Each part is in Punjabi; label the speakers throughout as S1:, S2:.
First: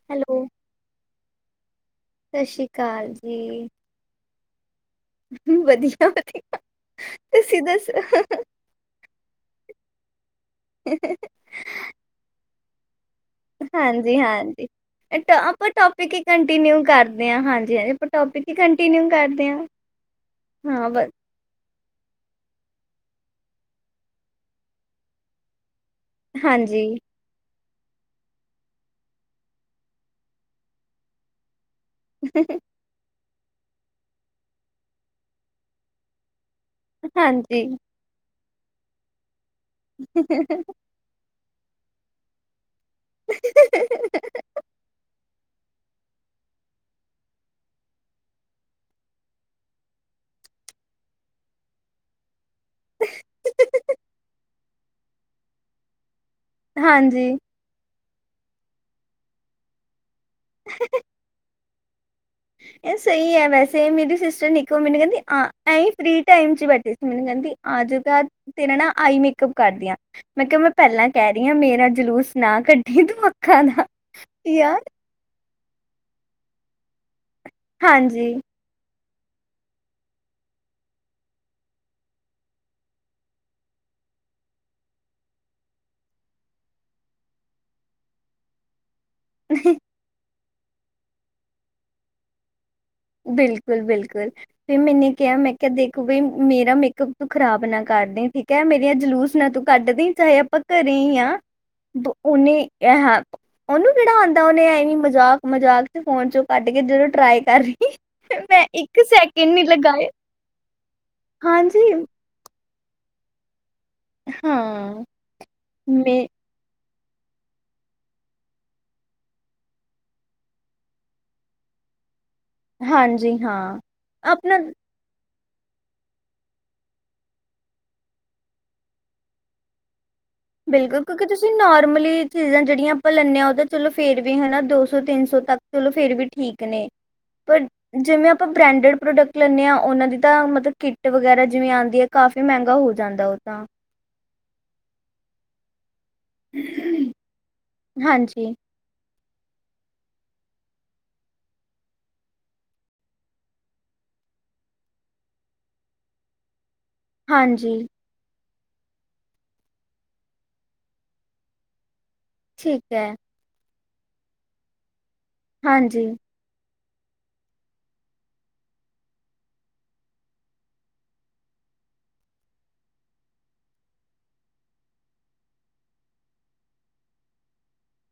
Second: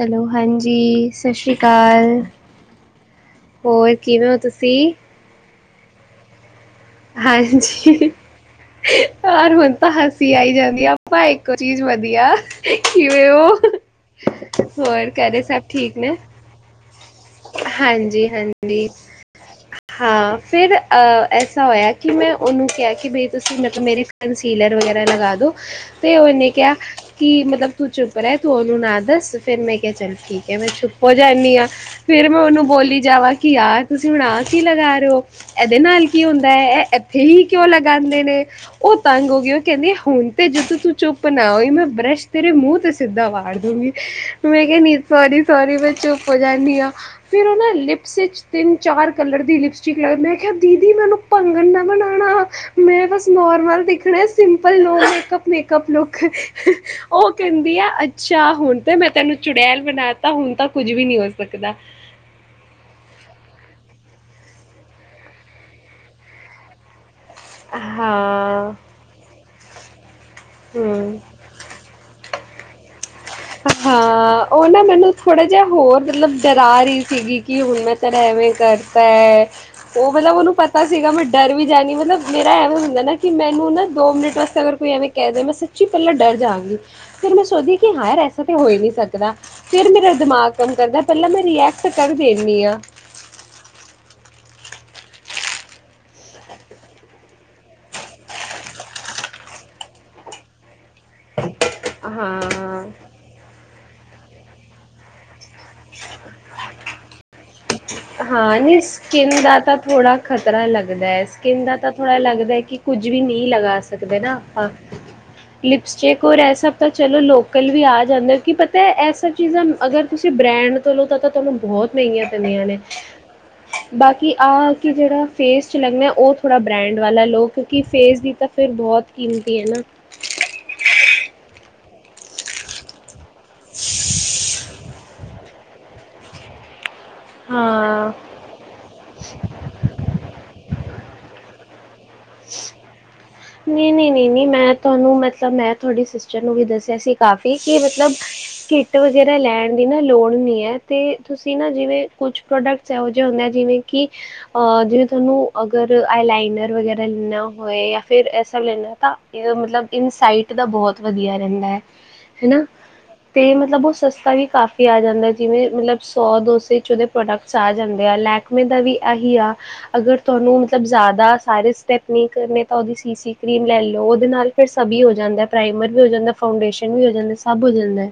S1: ਹੈਲੋ ਹਾਂਜੀ ਸਤਿ ਸ੍ਰੀ ਅਕਾਲ
S2: ਸਤਿ ਸ੍ਰੀ ਅਕਾਲ ਜੀ,
S1: ਹੋਰ ਕਿਵੇਂ ਹੋ ਤੁਸੀ? ਈ
S2: ਵਧੀਆ ਵਧੀਆ।
S1: ਹਾਂਜੀ। [unintelligible] ਹਸ। ਆਈ ਜਾਂਦੀ ਆ ਆਪਾਂ ਇੱਕੋ ਚੀਜ਼ ਵਧੀਆ? [unintelligible]
S2: ਹਾਂਜੀ ਹਾਂਜੀ,
S1: ਹੋਰ ਘਰੇ ਸਭ
S2: ਆਪਾਂ
S1: ਠੀਕ
S2: ਟੋਪਿਕ
S1: ਨੇ
S2: ਹੀ ਕੰਟੀਨਿਊ ਕਰਦੇ ਆਂ ਹਾਂਜੀ ਹਾਂਜੀ। ਆਪਾਂ ਟੋਪਿਕ ਹੀ ਕੰਟੀਨਿਊ ਕਰਦੇ ਆਂ। ਹਾਂ ਬ
S1: ਇਹ ਕਿ ਮੈਂ ਔਨੂੰ ਕਿਹਾ ਕਿ ਬਈ ਤੁਸੀਂ ਮਤਲਬ ਮੇਰੀ ਕਨਸੀਲਰ ਵਗੈਰਾ ਲਗਾ ਦੋ। ਤੇ ਔਨੇ ਕਿਹਾ
S2: ਹਾਂਜੀ,
S1: ਕਿ ਮਤਲਬ ਤੂੰ ਚੁੱਪ ਰਹਿ, ਤੁ ਔਨੂੰ ਨਾ ਦੱਸ। ਫੇਰ ਮੈਂ ਕਿਹਾ ਚੱਲ ਠੀਕ ਏ। ਮੈਂ ਚੁੱਪ ਹੋ ਜਾਣੀ ਹਾਂ। ਫੇਰ ਮੈਂ ਔਨੂੰ ਬੋਲੀ ਜਾਵਾਂ ਕੀ ਯਾਰ ਤੁਸੀਂ ਹੁਣ ਆ ਕੀ ਲਗਾ ਰਹੇ ਹੋ? ਇਹਦੇ ਨਾਲ ਕੀ ਹੁਨ ਇਹ ਇੱਥੇ ਹੀ
S2: ਹਾਂਜੀ।
S1: ਕਿਉਂ ਲਗਾਂਦੇ ਨੇ? ਔ ਤੰਗ ਹੋ ਗਏ? ਕਹਿੰਦੇ ਹੋਨ ਤੇ ਜਦੋ ਤੂੰ ਚੁੱਪ ਨਾ ਔਈ ਮੈਂ ਬਰਸ਼ ਤੇਰੇ ਮੂੰਹ ਤੇ ਸਿੱਧਾ ਵਾੜ ਦੂਗੀ, ਮੈਂ ਕਿਹਾ ਨੀ ਸਾਰੀ ਸੋਰੀ ਮੈਂ ਚੁੱਪ ਹੋ ਜਾਂਨੀ ਆ। ਫੇਰ ਔਨਾਂ ਲਿਪਸ ਇੰਚ ਤਿੰਨ-ਚਾਰ ਕਲਰ ਦੀ ਲਿਪਸਟਿਕ ਲਗਾਂਦਾ ਮੈਂ ਕਿਹਾ ਦੀ- ਦੀ ਮੈਨੂੰ ਭੰਗਣ ਨਾ ਬਣਾਣਾ। ਮੈਂ ਬਸ ਨੋਰਮਲ ਦਿਖਣਾ simple no makeup makeup look.
S2: ਹਾਂਜੀ,
S1: ਔ ਕਹਿੰਦੀ ਆ ਅੱਛਾ, ਹੁਣ ਤੇ ਮੈਂ ਤੈਨੂੰ ਚੁੜੈਲ ਬਣਾ ਤਾਂ ਹੁਣ ਤਾਂ ਕੁੱਝ ਵੀ ਨਹੀ ਹੋ ਸਕਦਾ। ਦਾ
S2: ਇਹ ਸਹੀ ਏ ਵੈਸੇ ਮੇਰੀ ਸਿਸ ਨ ਇੱਕ ਵਾਰ ਮੈਨੂੰ ਕਹਿੰਦੀ ਆ ਐਈ ਫ੍ਰਰੀ ਟਾਈਮ ਚ ਬੈਠੇ ਸੀ ਮੈਨੂੰ ਕਹਿੰਦੀ ਅੱਜ ਦਾ
S1: ਹਾਂ
S2: ਤੇਰੇ ਨਾ ਆਈ ਮੇਕਪ ਕਰਦੀਆਂ ਮੈਂ ਕਿਹਾ ਮੈਂ ਪਹਿਲਾਂ
S1: ਹੂੰ
S2: ਕਹਿ ਰਹੀ ਹਾਂ ਮੇਰਾ ਜਲੂਸ ਨਾ ਕੱਢ
S1: ਹਾਂ ਔ ਨਾ ਮੈਨੂੰ ਥੋੜੇ ਜਾਂ ਹੋਰ ਮਤਲਬ ਡਰਾ ਰਹੀ ਸੀਗੀ। ਕਿ ਹੁਣ ਮੈਂ ਤੇਰਾ
S2: ਹਾਂਜੀ।
S1: ਏਵੇਂ ਕਰ ਤਾਂ ਔ ਮਤਲਬ ਨੂੰ ਪਤਾ ਸੀਗਾ ਮੈਂ ਡਰ ਵੀ ਜਾਣੀ ਮਤਲਬ ਮੇਰਾ ਐਵੇਂ ਹੁੰਦਾ ਨਾ ਕਿ ਮੈਨੂੰ ਨਾ ਦੋ ਮਿੰਟ ਵਾਸਤੇ ਅਗਰ ਕੋਈ ਐਵੇਂ ਕਹਿ ਦ ਮੈਂ ਸੱਚੀ ਪਹਿਲਾਂ ਡਰ ਜਾਂਗੀ ਫੇਰ ਮੈਂ ਸੋਚਦੀ ਹਾ ਯਾਰ ਐਸਾ ਤੇ ਹੋ ਹੀ ਨਹੀਂ ਸਕਦ ਨਾ ਫਿਰ ਮੇਰਾ ਦਿਮਾਗ ਕੰਮ ਕਰਦਾ ਪਹਿਲਾਂ ਮੈਂ ਰੀਐਕਟ ਕਰ ਦੇ ਦੇਨੀ ਹਾਂ।
S2: ਬਿਲਕੁਲ ਬਿਲਕੁਲ ਫੇਰ ਮੈਨੇ ਕਿਹਾ ਮੈਂ ਕਿਹਾ ਦੇਖੋ ਬਈ ਮੇਰਾ ਮੇਕਅਪ ਤੂੰ ਖਰਾਬ ਨਾ ਕਰ ਦੇ, ਠੀਕ ਹੈ ਮੇਰੀਆਂ ਜਲੂਸ ਨਾ ਤੂੰ ਕੱਢ ਦਈ ਚਾਹੇ ਆਪਾਂ ਘਰੇ ਹੀ ਆ ਉਹਨੇ
S1: ਹਾਂ
S2: ਇ ਹਾਂ। ਉਹਨੂੰ ਕਿਹੜਾ ਆਂਦਾ, ਉਹਨੇ ਐਈ ਮਜ਼ਾਕ-ਮਜ਼ਾਕ ਚ ਫੋਨ ਚੋਂ ਕੱਢ ਕੇ ਜਦੋਂ ਟਰਾਈ ਕਰ ਰਹੀ
S1: ਹਾਂ,
S2: ਮੈਂ
S1: ਨੀ
S2: ਇੱਕ
S1: ਸਕਿੰਨ
S2: ਸੈਕਿੰਡ
S1: ਦਾ
S2: ਨੀ
S1: ਤਾਂ
S2: ਲਗਾਏ
S1: ਥੋੜਾ ਖਤਰਾ ਲੱਗਦਾ ਹੈ ਸਕਿੰਨ ਦਾ
S2: ਹਾਂਜੀ
S1: ਤਾਂ ਥੋੜ੍ਹਾ ਲੱਗਦਾ ਹੈ ਕਿ ਕੁਝ ਵੀ ਨਹੀਂ ਲਗਾ ਸ ਸਕਦੇ ਨਾ ਆਪਾਂ
S2: ਹਾਂ
S1: ਲਿਪਸਟਿਕ
S2: ਮੈਂ
S1: ਹੋਰ ਏ ਸਬ ਤਾਂ ਚਲੋ ਲੋਕਲ ਵੀ ਆ ਜਾਂਦੇ ਕੀ ਪਤਾ ਇਹ ਸਭ ਚੀਜ਼ਾਂ ਅਗਰ ਤੁਸੀਂ ਬ੍ਰੈਂਡ ਤੋਂ ਲੋ ਤਾਂ ਤਾਂ ਤੁਹਾਨੂੰ ਬਹੁਤ ਮਹਿੰਗੀਆਂ ਪੈਂਦੀਆਂ ਨੇ,
S2: ਹਾਂਜੀ ਹਾਂ
S1: ਬਾਕੀ
S2: ਆਪਣਾ
S1: ਆਹ ਕਿ ਜਿਹੜਾ ਫੇਸ ਚ ਲੱਗਣਾ ਉਹ ਥੋੜ੍ਹਾ ਬ੍ਰੈਂਡ ਵਾਲਾ ਲੋ, ਕਿਉਂਕਿ ਫੇਸ ਦੀ ਤਾਂ ਫਿਰ ਬਹੁਤ ਕੀਮਤੀ ਹੈ ਨਾ।
S2: ਬਿਲਕੁਲ ਕਿਉਂਕਿ ਤੁਸੀਂ ਨੋਰਮਲੀ ਚੀਜ਼ਾਂ ਜਿਹੜੀਆਂ ਆਪਾਂ ਲੈਂਨੇ ਹਾਂ ਉਹਦਾ ਚਲੋ ਫੇਰ ਵੀ ਹੈਨਾ ਦੋਸਤ ਦੋ ਤਿੰਨ ਸੌ ਤੱਕ ਚਲੋ ਫੇਰ ਵੀ ਠੀਕ ਨੇ। ਪਰ
S1: ਹਾਂ
S2: ਜਿਵੇਂ ਆਪਾਂ ਬ੍ਰੈਂਡਡ ਪ੍ਰੋਡਕਟ ਲੈਂਦੇ ਹਾਂ ਉਹਨਾਂ ਦੀ ਤਾਂ ਮਤਲਬ ਕਿੱਟ ਵਗੈਰਾ ਜਿਵੇਂ ਆਂਦੀ ਹੈ, ਕਾਫ਼ੀ ਮਹਿੰਗਾ ਹੋ ਜਾਂਦਾ ਉਹ ਤਾਂ।
S1: ਤ ਮੈ ਤੁਹਾਡੀ ਸਿਸਟਰ ਨੂੰ ਵੀ ਦੱਸਿਆ ਸੀ ਕਾਫ਼ੀ ਕਿ ਮਤਲਬ
S2: ਹਾਂਜੀ
S1: ਕਿੱਟ ਜਿਹੜਾ ਲੈਨ ਦੀ ਨਾ ਲੋੜ ਨੀ ਹੈ, ਤੇ ਤੁਸੀਂ ਨਾ ਜਿਵੇਂ ਕੁਛ ਪ੍ਰੋਡਕਟ ਇਹੋ ਜੇ ਹੁੰਦੇ ਆ ਜਿਵੇਂ ਕਿ ਅ ਜਿਵੇਂ ਤੁਹਾਨੂੰ ਅਗਰ ਆਈਲਾਈਨਰ ਵਗੇ [unintelligible]
S2: ਹਾਂਜੀ
S1: ਹੋਏ ਯਾਂ ਫਿਰ ਏਸ ਲੈਂਨਾ ਤਾਂ ਇਹ ਮਤਲਬ ਇਨਸਾਈਟ ਦਾ ਬਹੁਤ ਵਧੀਆ ਰਹਿੰਦਾ ਐ। ਹਨਾ,
S2: ਠੀਕ ਹੈ
S1: ਤੇ ਮਤਲਬ ਉਸ ਸਸਤਾ ਵੀ ਕਾਫੀ ਆ ਜਾਂਦਾ ਜਿਵੇਂ ਮਤਲਬ
S2: ਹਾਂਜੀ
S1: ਸੌ ਦੋ ਸੇ [unintelligible] ਪ੍ਰੋਡਕਟਸ ਆ ਜਾਂਦੇ ਆ, ਲੈਕਮੇ ਦਾ ਵੀ ਏਹੀ ਆ, ਅਗਰ ਤੁਹਾਨੂੰ ਮਤਲਬ ਜ਼ਿਆਦਾ ਸਾਰੇ ਸਟੈਪ ਨੀ ਕਰਨੇ ਤਾਂ ਉਹਦੀ ਸੀ-ਸੀ ਕਰੀਮ ਲੈ ਲੋ, ਉਹਦੇ ਨਾਲ ਫਿਰ ਸਭੀ ਹੋ ਜਾਂਦਾ ਪ੍ਰਾਈਮਰ ਵੀ ਹੋ ਜਾਂਦਾ, ਫਾਊਂਡੇਸ਼ਨ ਵੀ ਹੋ ਜਾਂਦਾ ਸਭ ਹੋ ਜਾਂਦਾ।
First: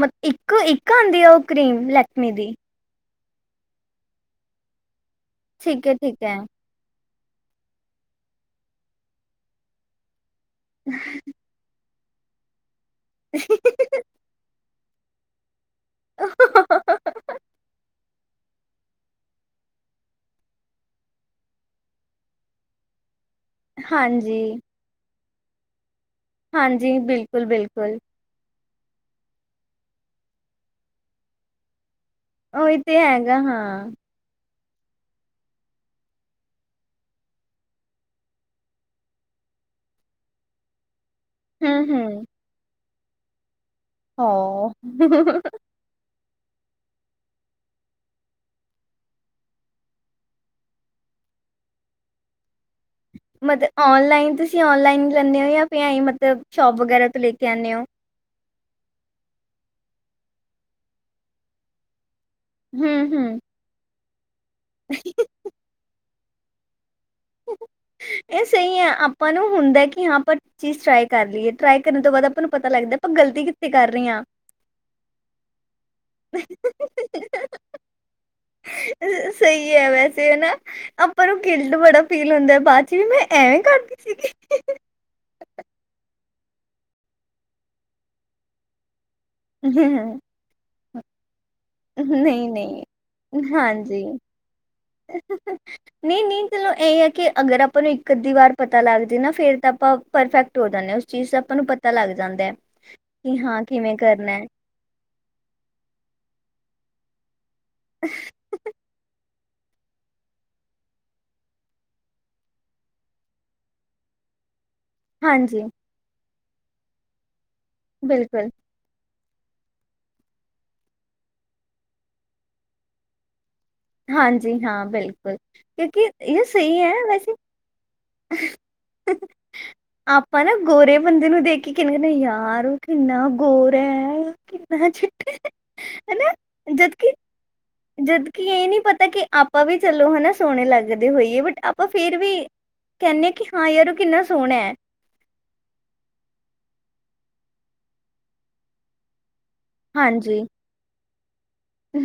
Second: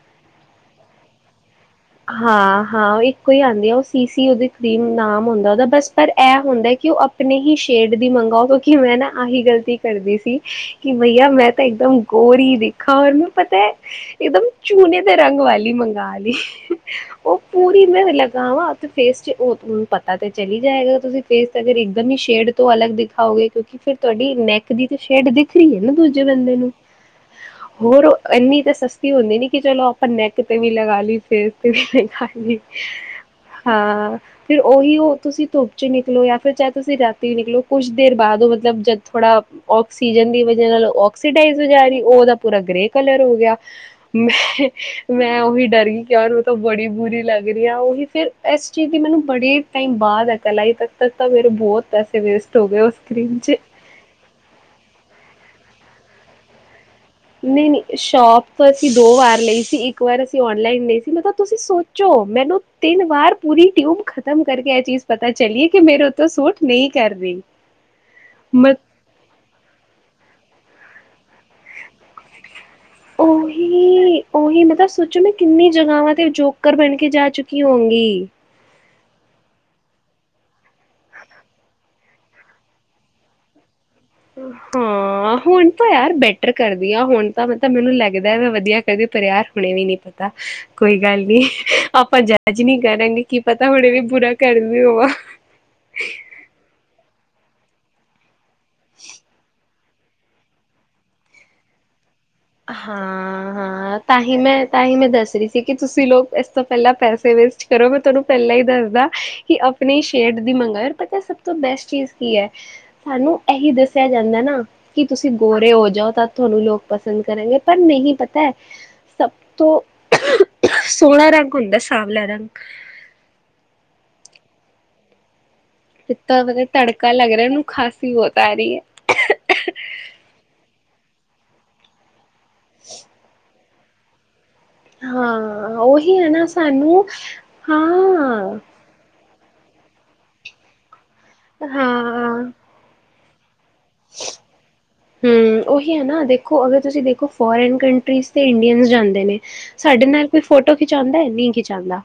S2: ਮ ਇੱਕ-ਇੱਕ ਆਂਦੀ ਆ ਉਹ ਕਰੀਮ ਲੈਕਮੀ ਦੀ
S1: ਹਾਂ-ਹਾਂ ਇੱਕ ਕੋਈ ਆਂਦੀ ਆ ਉਹ ਸੀ-ਸੀ ਉਹਦੇ ਕਰੀਮ ਨਾ ਹੁੰਦਾ
S2: ਠੀਕ
S1: ਬਸ
S2: ਹੈ
S1: ਪਰ
S2: ਠੀਕ ਹੈ
S1: ਏਹ ਹੁੰਦਾ ਕਿ ਉਹ ਅਪ ਆਪਣੀ ਹੀ ਸ਼ੇਡ ਦੀ ਮੰਗਓ ਕਿਉਂਕਿ ਮੈ ਨਾ ਆਹੀ ਗਲਤੀ ਕਰਦੀ ਸੀ ਕਿ ਭਈਆ ਮੈਂ ਤਾਂ ਇੱਕਦਮ ਗੋਰੀ ਦੇ ਖਾ ਮ ਪਤਾ ਹੈ ਇੱਕਦਮ ਚੁਨੇ ਦੇ ਰੰਗ ਵਾਲ ਦੀ ਮੰਗਾ ਲਈ। ਉਹ ਪੂਰੀ ਮ ਲਗਾਵਾ ਤੇ ਫੇਸ ਚ ਉਹੂੰ ਪਤਾ ਤੇ ਚਲੀ ਜਾਏਗਾ, ਤੁਸੀਂ ਫੇਸ ਤੇ ਅਗਰ ਇਕ ਦਮ ਹੀ ਸ਼ੇਡ ਤੋਂ ਅਲੱਗ ਦਿਖ ਖਾਓਗੇ ਕਿਉਂਕਿ ਫਿਰ ਤੁਹਾਡੀ
S2: ਹਾਂਜੀ
S1: ਨੈਕ ਦੀ ਤੇ ਸ਼ੇਡ ਦੀਖ [unintelligible] ਦੂਜੇ ਬੰਦੇ ਨੂੰ
S2: ਹਾਂਜੀ ਬਿਲਕੁਲ ਬਿਲਕੁਲ
S1: ਹੋਰ ਇਨੀ ਤਾਂ ਸਸਤੀ ਹੁੰਦੀ ਨੀ ਕਿ ਚਲੋ ਆਪਾਂ ਨੈਕ ਤੇ ਵੀ ਲਗਾ ਲਈ ਫੇਰ [inaudible]
S2: ਉਹੀ ਤੇ ਹੈਗਾ ਹਾਂ।
S1: ਤੇ ਉਹੀ ਉਹ ਤੁਸੀਂ ਧੁੱਪ ਤੇ ਨਿਕਲੋ, ਜਾਂ ਫਿਰ ਚਾਹੇ ਤੁਸੀਂ ਰਾਤੀ ਨਿਕਲੋ, ਕੁਛ ਦੇਰ ਬਾਅਦ ਉਹ ਮਤਲਬ ਜਦ ਥੋੜ੍ਹਾ ਔਕਸੀਜਨ ਦੀ ਵਜ੍ਹਾ ਨਾਲ ਆਕਸੀਡਾਈਜ ਹੋਇ
S2: ਹਮ
S1: ਜਾ ਰਹੀ ਉਹ
S2: ਹਮ
S1: ਉਦਾ ਪੂਰਾ ਗਰੇ ਕਲਰ ਹੋ ਗਿਆ।
S2: ਹੋ
S1: ਮੈਂ, ਮੈਂ ਉਵੀ ਡਰ ਗਈ। ਯਾਰ ਓਹ ਬੜੀ ਬੁਰੀ ਲੱਗ ਰਹੀ ਆ, ਉਹੀ ਤੇ ਇਸ ਚੀਜ਼ ਦੀ ਮੈਨੂੰ ਬੜੇ ਟਾਈਮ ਬਾਅਦ ਅਕਲ ਆਈ ਤਦ-ਤੱਕ ਤਾਂ ਮੇਰੇ ਬਹੁਤ ਪੈਸੇ ਵੇਸਟ ਹੋ ਗਏ ਉਸ ਕਰੀਮ ਚ।
S2: ਮਤਲਬ ਔਨਲਾਈਨ ਤੁਸੀਂ ਔਨਲਾਈਨ ਲੈਂਨੇ ਹੋ ਜਾਂ ਏ ਮਤਲਬ ਸ਼ੋਪ ਵਗੈਰਾ। ਤੋਂ ਲੈ ਕੇ ਆਉਂਦੇ
S1: ਨਹੀਂ-ਨਹੀਂ,
S2: ਹੋ
S1: ਸ਼ੋਪ ਤੋ ਅਸੀਂ ਦੋ ਵਾਰ ਲਈ ਸੀ, ਇੱਕ ਵਾਰ ਅਸੀਂ ਔਨਲਾਈਨ ਲਈ ਸੀ ਮਤਲਬ ਤੁਸੀਂ ਸੋਚ ਮੈਨੂੰ ਤਿੰਨ
S2: ਹਮ
S1: ਵਾਰ
S2: ਹਮ
S1: ਪੂਰੀ ਤਯੁਬ ਖ ਖ਼ਤਮ ਕਰਕੇ ਇਹ ਚੀਜ਼ ਪਤਾ ਚਲੀਏ ਕਿ ਮੇਰੇ ਤਾਂ ਸੂਟ ਨਹੀਂ ਕਰ ਰਹੀ
S2: ਇਹ
S1: ਮ
S2: ਸਹੀ ਹੈ ਆਪਾਂ ਨੂੰ ਹੁੰਦਾ ਕਿ ਹਾਂ ਪਰ ਚੀਜ਼ ਟ੍ਰਾਈ ਕਰ ਲਈਏ, ਟਰਾਈ ਕਰਨ ਤੋਂ ਬਾਅਦ ਆਪਾਂ ਨੂੰ ਪਤਾ ਲੱਗਦਾ ਆਪਾਂ ਗਲਤੀ ਕਿੱਥੇ ਕਰ ਰਹੇ
S1: ਉਹੀ
S2: ਹਾਂ।
S1: ਉਹੀ ਮਤਲਬ ਸੋਚੋ ਮੈਂ ਕਿੰਨੀ ਜਗ੍ਹਾਵਾਂ ਤੇ ਜੋਕਰ ਬਣ ਕੇ ਜਾ ਚੁੱਕੀ ਹੋਊਂਗੀ
S2: ਸਹੀ ਹੈ, ਵੈਸੇ ਹਨ ਨਾ ਆਪਾਂ ਨੂੰ ਕਿਲਡ ਬੜਾ ਫੀਲ ਹੁੰਦਾ ਬਾਦ ਚ ਵੀ ਮੈਂ ਐਵੇਂ ਕਰਦੀ ਸੀਗੀ
S1: ਹਾਂ, ਹੁਣ ਤ ਯਾਰ ਬੈਠ ਟਰ ਕਰਦੀ ਹਾਂ ਹੁਣ ਤਾ ਮਤਲਬ ਮੈਨੂੰ ਲੱਗਦਾ ਹੈ ਮੈਂ ਵਧੀਆ ਕਰਦੀ ਪਰ ਯਾਰ ਹੁਣੇ ਵੀ ਨਹੀਂ ਪਤਾ ਕੋਈ ਗੱਲ ਨਹੀਂ।
S2: ਨਹੀਂ-ਨਹੀਂ,
S1: ਹੁਣੇ ਵੀ
S2: ਹਾਂਜੀ
S1: ਬੁਰਾ ਕਰਦੀ ਹੋਵਾਂ
S2: ਨਹੀਂ-ਨਹੀਂ ਚਲੋ ਇਹ ਹੈ ਕਿ ਅਗਰ ਆਪਾਂ ਨੂੰ ਇੱਕ ਅੱਧੀ ਵਾਰ ਪਤਾ ਲੱਗ ਜੇ ਨਾ ਫੇਰ ਤਾਂ ਪ-ਪਰਫੈਕਟ ਹੋ ਜਾਂਨੇ ਹਾਂ ਉਸ ਚੀਜ਼ ਆਪਾਂ ਨੂੰ ਪਤਾ ਲੱਗਦਾ
S1: ਹਾਂ-ਹਾਂ,
S2: ਕਰਨਾ
S1: ਤਾਂਹੀ
S2: ਹੈ
S1: ਮੈਂ ਤਾਂਹੀ ਮੈਂ ਦੱਸ ਰਹੀ ਸੀ ਕਿ ਤੁਸੀਂ ਲੋਕ ਇਸ ਤ ਪਹਿਲਾਂ ਪੈਸੇ ਵੇਸਟ ਕਰੋ ਗੇ ਤੁਹਾਨੂੰ ਪਹਿਲਾਂ ਹੀ ਦੱਸਦਾ ਕਿ ਆਪਣੀ ਸ਼ੈਡ ਦੀ ਮੰਗਵਾਏ ਪਤਾ ਸਭ ਤੋਂ ਬੈਸਟ ਚੀਜ਼ ਕੀ ਹੈ, ਸਾਨੂੰ ਇਹੀ ਦੱਸਿਆ ਜਾਂਦਾ ਨਾ ਕੀ ਤੁਸੀਂ
S2: ਹਾਂਜੀ
S1: ਗੋਰੇ ਹੋ ਜਾਓ ਤਾਂ ਤੁਹਾਨੂੰ ਲੋਕ ਪਸ ਪਸੰਦ ਕਰਨਗੇ। ਪਰ, ਨਹੀਂ
S2: ਬਿਲਕੁਲ
S1: ਪਤਾ ਸਭ ਤੋਂ ਸੋਹਣਾ ਰੰਗ ਹੁੰਦਾ ਸਾਵਲਾ ਰੰਗ
S2: ਹਾਂਜੀ, ਹਾਂ ਬਿਲਕੁਲ।
S1: ਤਾਂ ਮਤਲਬ ਤੜਕਾ ਲੱਗ ਰਿਹਾ ਇਹਨੂੰ ਖਾਸ
S2: ਆਪਾਂ ਨਾ ਗੋਰੇ ਬੰਦੇ ਨੂੰ ਦੇਖ ਕਿੰਨ ਨਹੀਂ ਯ ਆਰ, ਉਹ ਕਿੰਨਾ ਗੋਰ ਰੈ ਕੀ
S1: ਹਾਂ, ਉਹੀ ਹੈ ਨਾ
S2: ਜਦ
S1: ਸਾਨੂੰ,
S2: ਕਿ ਜਦ ਕਿ
S1: ਹਾਂ
S2: ਇਹ ਨਹੀਂ ਪਤਾ ਕਿ ਆਪਾਂ ਵੀ ਚਲੋ ਹਨਾ ਸੋਹਣੇ ਲੱਗ ਕਦੇ ਹੋਈਏ ਬਟ ਆਪਾਂ ਫੇਰ ਵੀ
S1: ਹਾਂ
S2: [unintelligible] ਹਾਂ ਯਾਰ ਕਿੰਨਾ ਸੋਹਣਾ ਹੈ।
S1: ਹੁੰ, ਉਹੀ ਹੈ ਨਾ ਦੇਖੋ ਅਗਰ ਤੁਸੀਂ ਦੇਖੋ ਫੋਰਨ ਕੰਟਰੀਜ਼ ਤੇ ਇੰਡੀਅਨ ਜਾਂਦੇ ਨੇ। ਸਾਡੇ ਨਾਲ
S2: ਹਾਂਜੀ
S1: ਕੋਈ ਫੋਟੋ ਖਿਚਾਉਂਦਾ ਹੈ। ਚਾਂਦਾ,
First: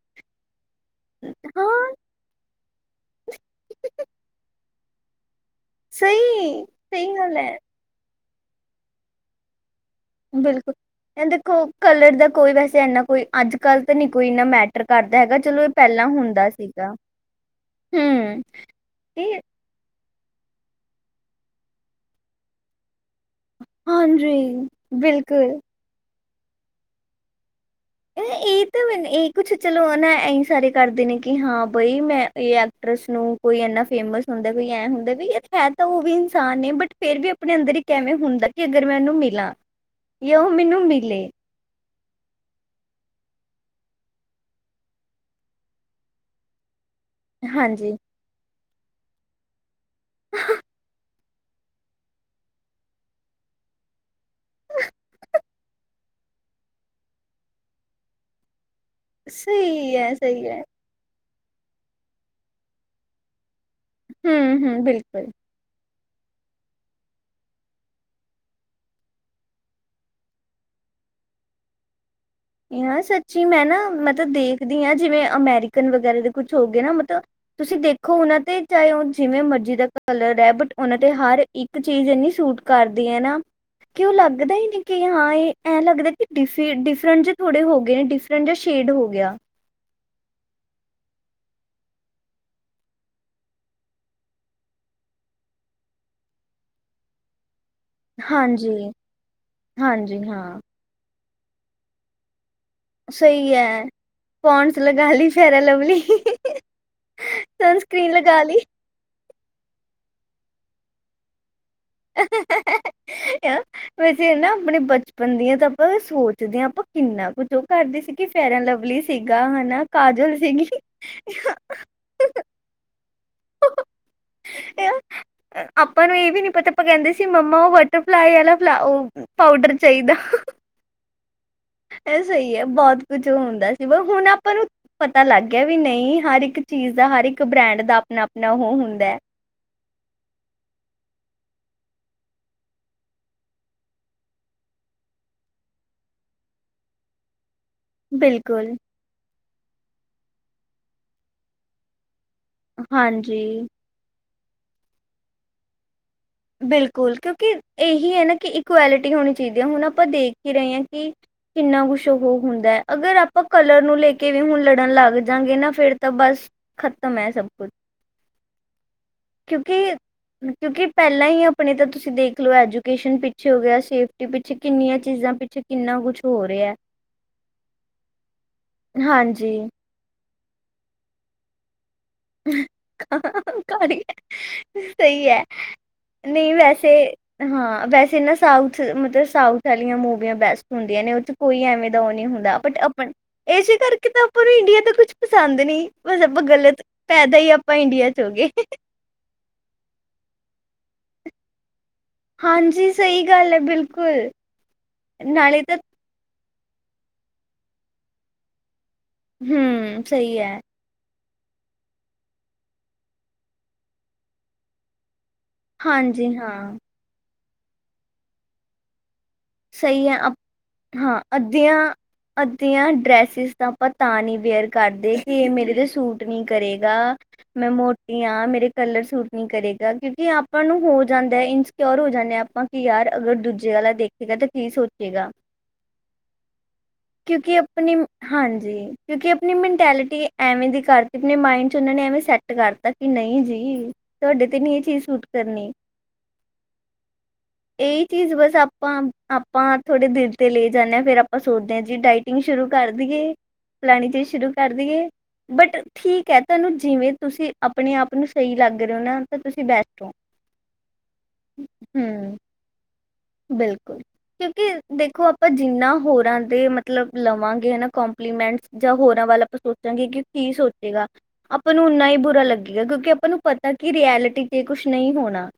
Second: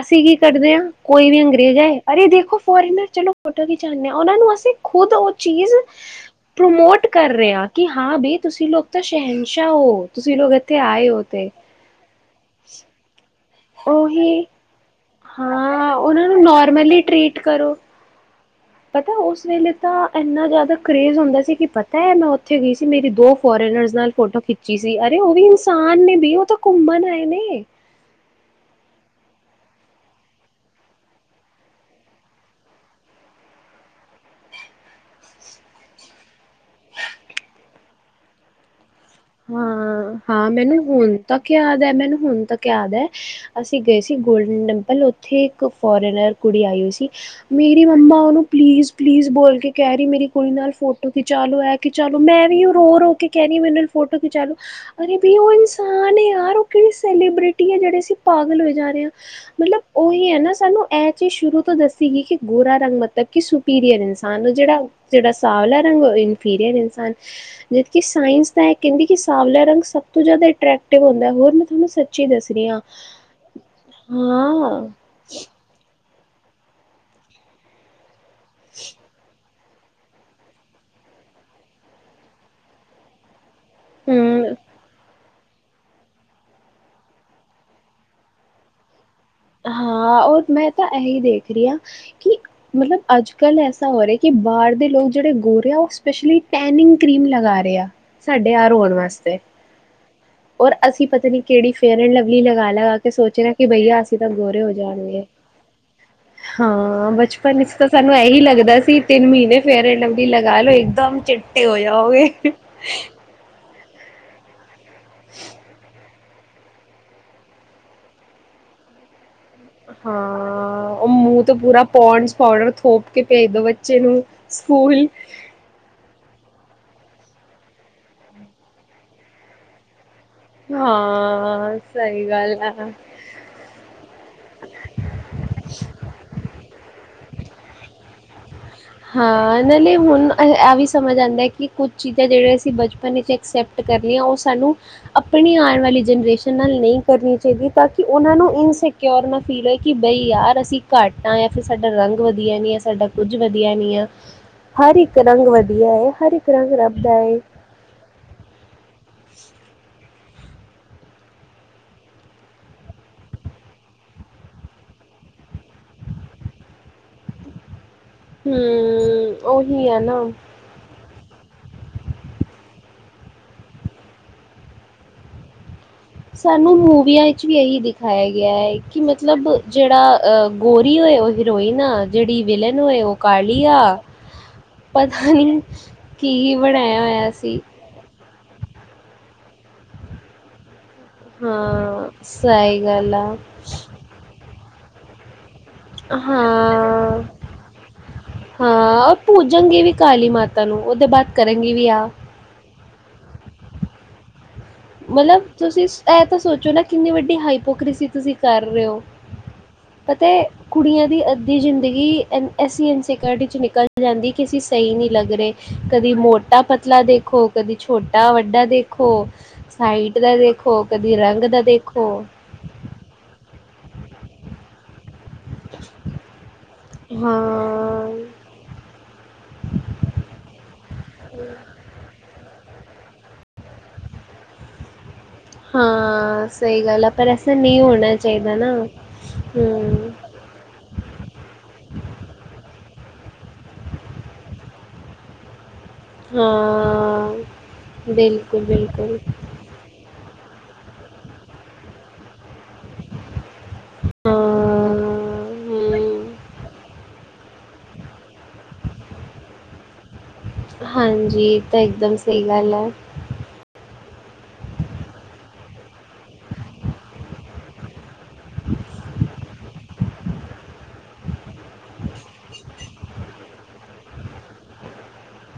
S1: ਅਸੀਂ ਕੀ ਕਰਦੇ ਹਾਂ ਕੋਈ ਵੀ ਅੰਗਰੇਜ਼
S2: ਹਾਂ
S1: ਆਏ ਅਰੇ ਦੇਖੋ ਫੋਰਨਰ ਚਲੋ ਫੋਟੋ ਖਿਚਾਂਦੇ ਹਾਂ ਉਹਨਾਂ ਨੂੰ ਅਸੀਂ ਖੁਦ ਚੀਜ਼
S2: ਸਹੀ
S1: ਪ੍ਰਮੋਟ
S2: ਸਹੀ
S1: ਕਰ
S2: ਗੱਲ ਹੈ
S1: ਰਿਹਾ ਕਿ ਹਾਂ ਬੲ ਤੁਸੀਂ ਲੋਕ ਤਾਂ ਸ਼ਹਿਨਸ਼ਾਹ ਹੋ। ਤੁਸੀਂ ਲੋਕ
S2: ਬਿਲਕੁਲ,
S1: ਇੱਥੇ ਆਏ ਹੋ
S2: ਇਹ
S1: ਤੇ
S2: ਦੇਖੋ ਕਲਰ ਦਾ ਕੋਈ ਵੈਸੇ ਇਨਾ ਕੋਈ ਅੱਜ ਕੱਲ੍ਹ ਤਾਂ ਨੀ ਕੋਈ ਇੰਨਾ
S1: ਉਹੀ
S2: ਮੈਟਰ ਕਰਦਾ ਹੈਗਾ ਚਲੋ ਇਹ
S1: ਹਾਂ,
S2: ਪਹਿਲਾਂ
S1: ਉਹਨਾਂ ਨੂੰ ਨੋਰਮਲੀ ਟਰੀਟ ਕਰੋ।
S2: ਹੁੰ।
S1: ਪਤਾ ਉਸ ਵੇਲੇ ਤਾਂ ਇੰਨਾ ਜ਼ਿਆਦਾ ਕਰੇਜ਼ ਹੁੰਦਾ ਸੀ ਕਿ ਪਤਾ ਹੈ ਮੈਂ ਉੱਥੇ ਗਈ ਸੀ ਮੇਰੀ ਦੋ ਫੋਰਨਰ ਨਾਲ
S2: ਹਾਂਜੀ
S1: ਫੋਟੋ ਖਿੱਚੀ ਸੀ ਅਰੇ ਉਹ ਵੀ ਇਨਸਾਨ ਨੇ ਵੀ ਤਾਂ ਘੁੰਮਣ ਹੈ ਨੇ ਘੁੰਮਣ
S2: ਇਹ ਤਾਂ ਇਹ ਕੁਛ ਚਲੋ ਨਾ ਇਹੀ ਸਾਰੇ ਕਰਦੇ ਨੇ ਕਿ ਹਾਂ ਬਈ ਮ ਐਕਟਰਸ ਨੂੰ ਕੋਈ ਇਨਾ ਫੇਮਸ ਹੁੰਦਾ ਕੋਈ ਐ ਹੁੰਦਾ ਹੈ ਤਾਂ ਉਹ ਵੀ ਇਨਸਾਨ ਨੇ ਬ ਫਿਰ ਵੀ ਆਪਣੇ ਅੰਦਰ ਕਿਵੇਂ ਹੁੰਦਾ ਮੈਂ ਉਹਨੂੰ ਮਿਲਾਂ
S1: ਹਾਂ
S2: ਜਾਂ ਉਹ
S1: ਹਾਂ ਮੈਨੂੰ ਹੁਣ
S2: ਮਿਲੇ
S1: ਤ ਯਾਦ ਹੈ ਮੈਨੂੰ ਹੁਣ ਤੱਕ ਯਾਦ ਹੈ ਅਸੀਂ ਗਏ ਸੀ ਗੋਲਡਨ ਟੈਂਪਲ ਉੱਥੇ ਇੱਕ ਫੋਰਨਰ ਕੁੜੀ ਆਈ ਹੋਈ ਸੀ ਮੇਰੀ
S2: ਹਾਂਜੀ
S1: ਮੰਮਾ ਉਹਨੂੰ ਪਲੀਜ਼ ਪਲੀਜ਼ ਬੋਲ ਕੇ ਕਹਿ ਰਹੀ ਮੇਰੀ ਕੁੜੀ ਨਾਲ ਫੋਟੋ ਤੇ ਚਲੋ ਐ ਕੇ ਚਲੋ ਮੈਂ ਵੀ ਉਹ ਰੋ ਰੋ ਕੇ ਕਹਿ ਰਹੀ ਹਾਂ ਮੈਨੂੰ ਫੋਟੋ ਖਿਚਾ ਲੋ ਅ ਵੀ ਉਹ ਇਨਸਾਨ ਹੈ ਯਾਰ ਉਹ ਕਿਹੜੀ ਸੈਲੀਬ੍ਰਿਟੀ ਹੈ ਜਹੜੀ ਪਾਗਲ ਹੋ ਜਾਣਾ ਮਤਲਬ ਉਹੀ ਹੈ ਨਾ ਸਾਨੂੰ ਇਹ ਸ਼ੁਰੂ ਤੋਂ ਦੱਸੀ ਸੀ ਕਿ ਗੋਰਾ ਰੰਗ ਮਤਲਬ ਕਿ ਪੀਰੀਅਰ ਇਨਸਾਨ ਨੂੰ
S2: ਹਮ ਹਮ
S1: ਜਿਹੜਾ ਜਿਹੜਾ
S2: ਬਿਲਕੁਲ
S1: ਸ ਪੀਰੀਅਡ ਇਨਸਾਨ ਹਾਂ ਕਿ ਸਾਇੰਸ ਕਹਿੰਦੀ ਕਿ ਸਾਵਲਾ ਰੰਗ ਸਭ ਤੋਂ ਜ਼ਿਆਦਾ ਅਟਰੈਕਟਿਵ ਹੁੰਦਾ ਹੈ ਹੋਰ ਮੈਂ ਤੁਹਾਨੂੰ ਦੱਸ ਰਹੀ ਹਾਂ।
S2: ਾਂ ਸੱਚੀ ਮੈਂ ਨਾ ਮਤਲਬ ਦੇਖਦੀ ਹਾਂ ਜਿਵੇਂ ਅਮਰੀਕਨ ਵਗੈਰਾ ਕੁੱਛ ਹੋ ਗਏ ਨਾ ਮਤਲਬ ਤੁਸੀਂ ਦੇਖ ਖੋ ਉਹਨਾਂ ਤੇ ਚਾਹੇ ਉਹ ਜਿਵੇਂ ਮਰਜ਼ੀ ਕਲਰ ਹੈ ਬਟ ਉਹਨਾ ਤੇ ਹਰ ਇੱਕ ਚੀਜ਼ ਇਨੀ ਸੂਟ ਕਰਦੀ ਹੈ ਨਾ ਕਿ ਉਹ ਲੱਗਦਾ
S1: ਹੂੰ
S2: ਹੀ ਨਹੀਂ ਕਿ ਹਾਂ ਇਹ ਐਂ ਲੱਗਦਾ ਕਿ ਡਿਫ ਡਿਫਰੈਂਟ ਥੋੜੇ ਹੋ ਗਏ ਨੇ ਡਿਫਰੈਂਟ ਜਾਂ ਸ਼ੇਡ ਹੋ ਗਿਆ
S1: ਹਾਂ ਰ ਮੈਂ ਤਾਂ ਇਹੀ ਦੇਖ ਰਹੀ ਹਾਂ ਕਿ ਮਤਲਬ ਅੱਜ ਕੱਲ ਐਸਾ ਹੋ ਰਿਹਾ ਕਿ ਬਾਹਰ ਦੇ ਲੋਕ ਜਿਹੜੇ ਗੋਰੇ ਆ ਉਹ ਸਪੈਸ਼ਲੀ ਟੈਨਿੰਗ ਕਰੀਮ ਲਗਾ ਰਹੇ ਆ ਸਾਡੇ
S2: ਹਾਂਜੀ
S1: ਆਾਰ ਹੋਣ ਵਾਸਤੇ
S2: ਹਾਂਜੀ ਹਾਂ
S1: ਔਰ ਅਸੀਂ ਪਤਾ ਨੀ ਕਿਹੜੀ ਫੇਅ ਲਵਲੀ ਲਗਾ ਲਗਾ ਕੇ ਸੋਚ ਰਿ
S2: ਸਹੀ ਹੈ
S1: ਕਿ ਬਈਆ ਤਾਂ ਗੋਰੇ ਹੋ
S2: ਪੌਂਡਸ ਲਗਾ
S1: ਜਾਣਗੇ
S2: ਲਈ ਫੇਅਰ ਲਵਲੀ ਸਨਸਕ੍ਰੀਨ
S1: ਹਾਂ ਬਚਪਨ ਵਿੱਚ ਤਾਂ ਸਾਨੂੰ ਇਹੀ
S2: ਲਗਾ ਲਈ
S1: ਲੱਗਦਾ ਸੀ ਤਿੰਨ ਮਹੀਨੇ ਫਿਰ ਫੇਰ ਲਵਲੀ ਲਗਾ ਲੋ ਇੱਕਦਮ ਚ ਚਿੱਟੇ ਹੋ ਜਾਓਗੇ
S2: ਯਾਰ ਵੈਸੇ ਨਾ ਆਪਣੇ ਬੱਚੇ ਬਚਪਨ ਦੀਆਂ ਤਾਂ ਆਪਾਂ ਸੋਚ ਜਦ ਆਪਾਂ ਕਿੰਨਾ ਕੁੱਝ ਉਹ ਕਰਦੇ ਸੀ ਕਿ ਫੈਰਨ ਲਵਲੀ ਸੀ
S1: ਹਾਂ ਉਹ ਮੂੰਹ ਤੇ ਪੂਰਾ ਪੋਡਸ ਪਾਊਡਰ ਥੋਪ ਕੇ ਭੇਜ ਦੋ ਬੱਚੇ ਨੂੰ
S2: ਯਾਰ,
S1: ਸਕੂਲ
S2: ਆਪਾਂ ਨੂੰ ਇਹ ਵੀ ਨੀ ਪਤਾ ਆਪਾਂ ਕਹਿੰਦੇ ਸੀ ਮੰਮਾ ਉਹ ਬਟਰਫਲਾਈ ਵਾਲਾ ਫ ਪਾਊਡਰ ਚਾਹੀਦਾ
S1: ਹਾਂ
S2: ਇਹ ਸਹੀ
S1: ਗੱਲ
S2: ਹੈ
S1: ਆ।
S2: ਬਹੁਤ ਕੁਝ ਹੁੰਦਾ ਸੀ ਵ ਹੁਣ ਆਪਾਂ ਨੂੰ ਪਤਾ ਲੱਗ ਗਿਆ ਵੀ ਨਹੀਂ ਹਰ ਇੱਕ ਚੀਜ਼ ਦਾ ਹਰ ਇੱਕ ਬ੍ਰੈਂਡ ਦਾ ਨਾ
S1: ਹਾਂ ਨਾਲੇ ਹੁਣ ਆ ਵੀ ਸਮਝ ਆਉਂਦਾ ਕਿ ਕੁਝ ਚੀਜ਼ਾਂ ਜਿਹੜੀਆਂ ਅਸੀਂ ਬਚਪਨ ਵਿੱਚ ਅਕਸੈਪਟ ਕਰਨੀਆਂ ਉਹ ਸਾਨੂੰ ਆਪਣੀ ਆਉਣ ਵਾਲੀ ਜਨਰੇਸ਼ਨ ਨਾਲ ਨਹੀਂ ਕਰਨੀ ਚਾਹੀਦੀਆਂ ਤਾਂ ਕਿ ਉਹਨਾਂ ਨੂੰ
S2: ਬਿਲਕੁਲ
S1: ਇਨਸਿਕਿਓਰ ਨਾ ਫੀਲ ਹੋਏ ਕਿ ਬਈ ਯਾਰ ਅਸੀਂ ਘੱਟ ਹਾਂ ਜਾਂ ਫਿਰ ਸਾਡਾ ਰੰਗ ਵਧੀਆ ਨੀ ਹੈ ਸਾਡਾ ਕੁਝ
S2: ਹਾਂਜੀ
S1: ਵਧੀਆ ਨਹੀਂ ਆ ਹਰ ਇੱਕ ਰੰਗ ਵਧੀਆ ਹੈ ਹਰ ਇੱਕ ਰੰਗ ਰੱਬ ਦਾ
S2: ਬਿਲਕੁਲ
S1: ਹੈ
S2: ਕਿਉਂਕਿ ਇਹੀ ਹੈ ਨਾ ਕਿ ਇਕੁਐਲਿਟੀ ਹੋਣੀ ਚਾਹੀਦੀ ਹੈ ਹੁਣ ਆਪਾਂ ਦੇਖ ਕੀ ਰਹੇਾਂ ਕਿ ਕਿੰਨਾ ਕੁਛ ਉਹ ਹੁੰਦਾ ਹੈ ਅਗਰ ਆਪਾਂ ਕਲਰ ਨੂੰ ਲੈ ਕੇ ਵੀ ਹੁਣ ਲੜਨ ਲੱਗ ਜਾਂਗੇ ਨਾ ਫੇਿਰ ਤਾਂ ਬਸ ਖ਼ਤਮ ਹੈ ਸਭ ਕੁਝ
S1: ਹਮ ਉਹੀ
S2: ਕਿਉਂਕਿ
S1: ਹੈ ਨਾ
S2: ਕਿਉਂਕਿ ਪਹਿਲਾਂ ਹੀ ਆਪਣੇ ਤਾਂ ਤੁਸੀਂ ਦੇਖ ਲਓ ਐਜੂਕੇਸ਼ਨ ਪਿੱਛੇ ਹੋ ਗਿਆ ਸੇਫਟੀ ਪਿੱਛੇ ਕਿੰਨੀਆਂ ਚੀਜ਼ਾਂ ਪਿੱਛੇ ਕਿੰਨਾ ਕੁਛ ਹੋ ਰਿਹਾ ਹੈ।
S1: ਸਾਨੂੰ ਮੂਵੀਆਂ ਵਿੱਚ ਵੀ ਇਹੀ ਦਿਖਾਇਆ ਗਿਆ ਹੈ ਕਿ ਮਤਲਬ
S2: ਹਾਂਜੀ
S1: ਜਿਹੜਾ ਗੌਰੀ ਹੋਏ ਉਹ ਹੀਰੋਇਨ ਜਿਹੜੀ ਵਿਲਨ ਹੋਏ ਉਹ ਕਾਲੀ ਆ
S2: ਸਹੀ
S1: ਪਤਾ
S2: ਹੈ
S1: ਨੀ
S2: ਨਹੀਂ
S1: ਕੀ
S2: ਵੈਸੇ
S1: ਬਣਾਇਆ ਹੋਇਆ ਸੀ
S2: ਹਾਂ ਵੈਸੇ ਨਾ ਸਾਊਥ ਮਤਲਬ ਸਾਊਥ ਵਾਲੀਆਂ ਮੂਵੀਆਂ ਬੈਸਟ ਹੁੰਦੀਆਂ ਨੇ ਉਹ ਚ ਕੋਈ ਐਵੇਂ ਦਾ
S1: ਹਾਂ
S2: ਉਹ ਨੀ ਹੁੰਦਾ ਬਟ
S1: ਸਹੀ
S2: ਆਪ
S1: ਗੱਲ ਆ
S2: ਇਸੇ ਕਰਕੇ ਤਾਂ ਆਪਾਂ ਨੂੰ ਇੰਡੀਆ ਤ ਕੁਛ ਪਸੰਦ ਨ ਬਸ ਆਪਾਂ ਗਲਤ
S1: ਹਾਂ
S2: ਪੈਦਾ ਹੀ ਆਪਾਂ ਇੰਡੀਆ ਚ ਹੋ ਗਏ
S1: ਹਾਂ ਉਹ ਪੂਜਣਗੇ ਵੀ ਕਾਲੀ ਮਾਤਾ ਨੂੰ ਉਹਦੇ ਬਾਅਦ ਕਰਗੀ ਵੀ ਆਹ
S2: ਹਾਂਜੀ। ਸਹੀ ਗੱਲ ਹੈ। ਬਿਲਕੁਲ
S1: ਮਤਲਬ
S2: ਨਾਲੇ ਤਾਂ
S1: ਤੁਸੀਂ ਇਹ ਤਾਂ ਸੋਚ ਚ ਨਾ ਕਿੰਨੀ ਵੱਡੀ ਹਾਈਪੋਕ੍ਰੀਸੀ ਤੁਸੀਂ ਕਰ ਰਹੇ ਹੋ
S2: ਹਮ
S1: ਪੱਤਾ।
S2: ਸਹੀ ਹੈ
S1: ਕੁੜੀਆਂ ਦੀ ਅ ਦੀ ਜ਼ਿੰਦਗੀ ਐਸੀ ਇਨਸਿਕਿਓਰਿਟੀ ਨਿਕਲ ਜਾਂਦੀ ਕਿੇ ਸਹੀ ਨਹੀਂ ਲੱਗ ਰਹੇ ਕਦੀ
S2: ਹਾਂਜੀ
S1: ਮੋਟਾ
S2: ਹਾਂ
S1: ਪਤਲਾ ਦੇਖੋ ਕਦੀ ਛੋਟਾ ਵੱਡਾ ਦੇਖੋ
S2: ਸਹੀ ਹੈ
S1: ਸਾਈਟ ਦਾ ਦੇਖੋ ਕਦੀ
S2: ਹਾਂ
S1: ਰੰਗ ਦਾ
S2: ਅੱਧੀਆਂ
S1: ਦੇਖੋ
S2: ਅੱਧੀਆਂ ਡ੍ਰੈਸਿਸ ਦਾ ਆਪ ਤਾਂ ਨਹੀਂ ਵੇਅਰ ਕਰਦੇ ਤੇ ਮੇਰੇ ਤੇ ਸੂਟ ਨੀ ਕਰੇਗਾ ਮੈਂ ਮੋਟ
S1: ਹਾਂ
S2: ਆ ਮੇਰੇ ਕਲਰ ਸੂਟ ਨਹੀਂ ਕਰੇਗਾ। ਕਿਉਂਕਿ ਆਪਾਂ ਨੂੰ ਹੋਰ ਜਾਂਦਾ ਇਨਸਕਿਓਰ ਹੋ ਜਾਂਦੇ ਆ ਆਪਾਂ ਆਪਾਂ ਕਿ ਯਾਰ ਅਗਰ ਦੂਜੇ ਵਾਲਾ ਦੇਖ ਜੱਦਕੀ ਸੋਚੇਗਾ।
S1: ਹਾਂ ਸਹੀ ਗੱਲ ਆ ਪਰ ਐਸਾ
S2: ਕਿਉਂਕਿ
S1: ਨਹੀਂ
S2: ਆਪਣੀ
S1: ਹੋਣਾ ਚਾਹੀਦਾ
S2: ਹਾਂਜੀ
S1: ਨਾ
S2: ਕਿਉਂਕਿ ਆਪਣੀ
S1: ਹਮ
S2: ਮਿੰਤਾਲਟੀ ਐਵੇਂ ਦੀ ਕਰਤੀ ਆਪਣੇ ਮਾਇਡ ਚ ਉਹਨਾ ਨੇ ਐਵੇਂ ਸੈਟ ਕਰਤਾ ਕਿ ਨਹੀਂ ਜੀ ਤੁਹਾਡੇ ਤੇ ਨੀ ਇਹ ਚੀਜ਼ ਸੂਟ ਕਰਨੀ
S1: ਹਾਂ
S2: ਇਹ ਚੀਜ਼ ਬਸ
S1: ਬਿਲਕੁਲ,
S2: ਆਪਾਂ
S1: ਬਿਲਕੁਲ
S2: ਆਪਾਂ ਥੋੜੇ ਦਿਲ ਤੇ ਲੈ ਜਾਂਦੇ ਹਾਂ ਫੇਰ ਆਪਾਂ ਸੋਚਦੇ ਹਾਂ ਜੀ ਡਾਇਟਿੰਗ ਸ਼ੁਰੂ ਕਰ ਦੀਏ ਫਲਾਣੀ ਚੀਜ਼
S1: ਹਾਂ
S2: ਸ਼ੁਰੂ ਕਰ ਦੇਏ ਬਟ ਠੀਕ
S1: ਹਮ
S2: ਹੈ ਤੁਹਾਨੂੰ ਜਿਵੇਂ ਤੁਸੀਂ ਆਪਣੇ ਆਪ ਨੂੰ ਸਹੀ ਲੱਗ ਰਹੇ ਹੋ ਨਾ ਤਾਂ ਤੁਸੀਂ ਬੈਸਟ ਹੋ।
S1: ਹਾਂਜੀ ਤਾਂ ਇਕਦਮ
S2: ਹੂੰ
S1: ਸਹੀ ਗੱਲ ਹੈ
S2: ਬਿਲਕੁਲ ਕਿਉਕ ਦੇਖੋ ਆਪਾਂ ਜਿੰਨਾ ਹੋਰਾਂ ਦੇ ਮਤਲਬ ਲਵਾਂਗੇ ਹਨ ਕਪਲੀਮੈਂਟ ਜਾਂ ਹੋਰਾਂ ਵੱਲ ਆਪਾਂ ਸੋਚਾਂਗੇ ਕਿ ਕੀ ਸੋਚੇਗਾ ਆਪਾਂ ਨੂੰ ਓਨਾ ਹੀ ਬੁਰਾ ਲੱਗੇਗਾ ਕਿਉਂਕਿ ਆਪਾਂ ਨੂੰ ਪਤਾ ਕੀ ਰਐਲਿਟੀ ਚ ਕੁਛ ਨਹੀਂ ਹੋਣਾ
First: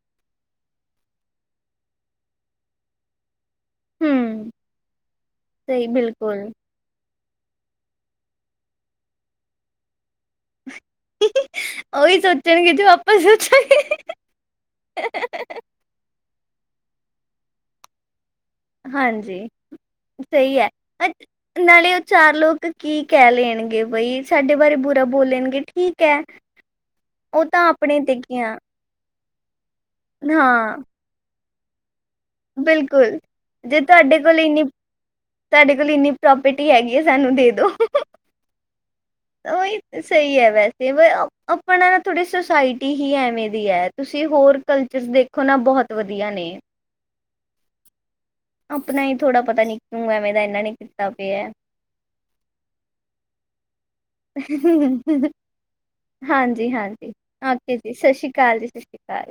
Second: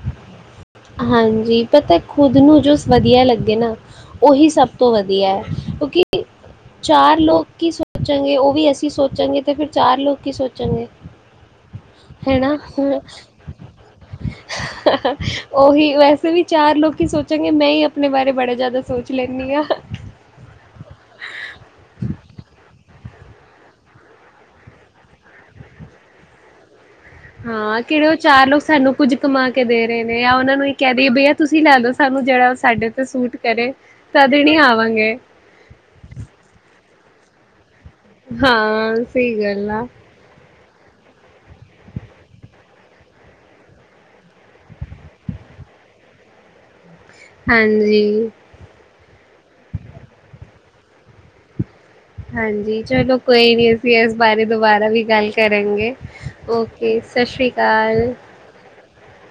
S1: ਹਾਂਜੀ ਪਤਾ ਖੁਦ ਨੂੰ ਜੋ ਵਧੀਆ ਲੱਗਦਾ ਨਾ ਉਹੀ
S2: ਹੂੰ
S1: ਸਭ ਤੋਂ ਵਧੀਆ ਹੈ
S2: ਸਹੀ
S1: ਕਿਉਂਕਿ
S2: ਬਿਲਕੁਲ
S1: ਚਾਰ ਲੋਕ ਕੀ ਸੋਚਾਂਗੇ ਉਹ ਵੀ ਅਸੀਂ ਸੋਚਾਂਗੇ ਤੇ ਫਿਰ ਚਾਰ ਲੋਕ ਕੀ ਸੋਚਣਗੇ
S2: ਉਹੀ
S1: ਹਨਨਾ
S2: ਸੋਚਣਗੇ ਜੋ ਆਪਾਂ ਸੋਚਾਂਗੇ
S1: ਵੈਸੇ ਵੀ ਚਾਰ ਲੋਕ ਹੀ ਸੋਚਾਂਗੇ ਮੈਂ ਹੀ ਆਪਣੇ ਬਾਰੇ ਬੜਾ ਜ਼ਿਆਦਾ ਸੋਚ
S2: ਹਾਂਜੀ
S1: ਲੈਂਦੀ ਹਾਂ
S2: ਸਹੀ ਹੈ ਨਾਲੇ ਉਹ ਚਾਰ ਲੋਕ ਕੀ ਕਹਿ ਲੈਣਗੇ ਬਈ ਸਾਡੇ ਬਾਰੇ ਬੁਰਾ ਬੋਲਣਗੇ ਠੀਕ ਹੈ ਉਹ ਤਾਂ
S1: ਹਾਂ
S2: ਆਪਣੇ
S1: ਕਿਹੜੇ ਉਹ
S2: ਤੇ
S1: ਚਾਰ
S2: ਗਿਆ
S1: ਲੋਕ ਸਾਨੂੰ ਕੁੱਝ ਕਮਾ ਕੇ ਦੇ ਰਹੇ ਨੇ ਜਾਂ ਉਹਨਾਂ ਨੂੰ ਇਹ
S2: ਹਾਂ
S1: ਕਹਿ ਦੇਈਏ ਬਈਆ ਤੁਸੀਂ ਲੈ ਦੱਸੋ
S2: ਬਿਲਕੁਲ ਜੇ ਤੁਹਾਡੇ
S1: ਤਦ
S2: ਕੋਲ
S1: ਹੀ ਨਹੀਂ
S2: ਇੰਨੀ
S1: ਆਵਾਂਗੇ
S2: ਤੁਹਾਡੇ ਕੋਲ ਇੰਨੀ ਪ੍ਰੋਪਰਟੀ ਹੈਗੀ ਹੈ ਸਾਨੂੰ ਦੋ
S1: ਹਾਂ ਸਹੀ ਗੱਲ ਆ
S2: ਉਹਹੀ ਸਹੀ ਹੈ ਬਸ ਅਤੇ ਆਪਣਾ ਨਾ ਥੋੜ੍ਹੀ ਸੁਸਾਇਟੀ ਹੀ ਐਵੇਂ ਦੀ ਹੈ ਤੁਸੀਂ ਹੋਰ ਕਲਚਰਸ ਦੇਖੋ ਨਾ ਬਹੁਤ ਵਧੀਆ ਨੇ
S1: ਹਾਂਜੀ
S2: ਆਪਣਾ ਹੀ ਥੋੜ੍ਹਾ ਪਤਾ ਨੀ ਕਿਉਂ ਐਵੇਂ ਦਾ ਇਹਨਾ ਨੇ ਕੀਤਾ ਪਿਆ ਹੈ
S1: ਹਾਂਜੀ ਚਲੋ ਕੋਈ ਵੀੀ ਇਸ ਬਾਰੇ ਦੁਬਾਰਾ ਵੀ
S2: ਹੈ।
S1: ਗੱਲ ਕਰਾਂਗੇ ਓਕੇ
S2: ਹਾਂਜੀ-ਹਾਂਜੀ
S1: ਸਤਿ ਸ਼੍ਰੀ
S2: ਓਕੇ ਜੀ
S1: ਅਕਾਲ
S2: ਸਤਿ ਸ਼੍ਰੀ ਅਕਾਲ ਜੀ ਸਤਿ ਸ਼੍ਰੀ ਅਕਾਲ।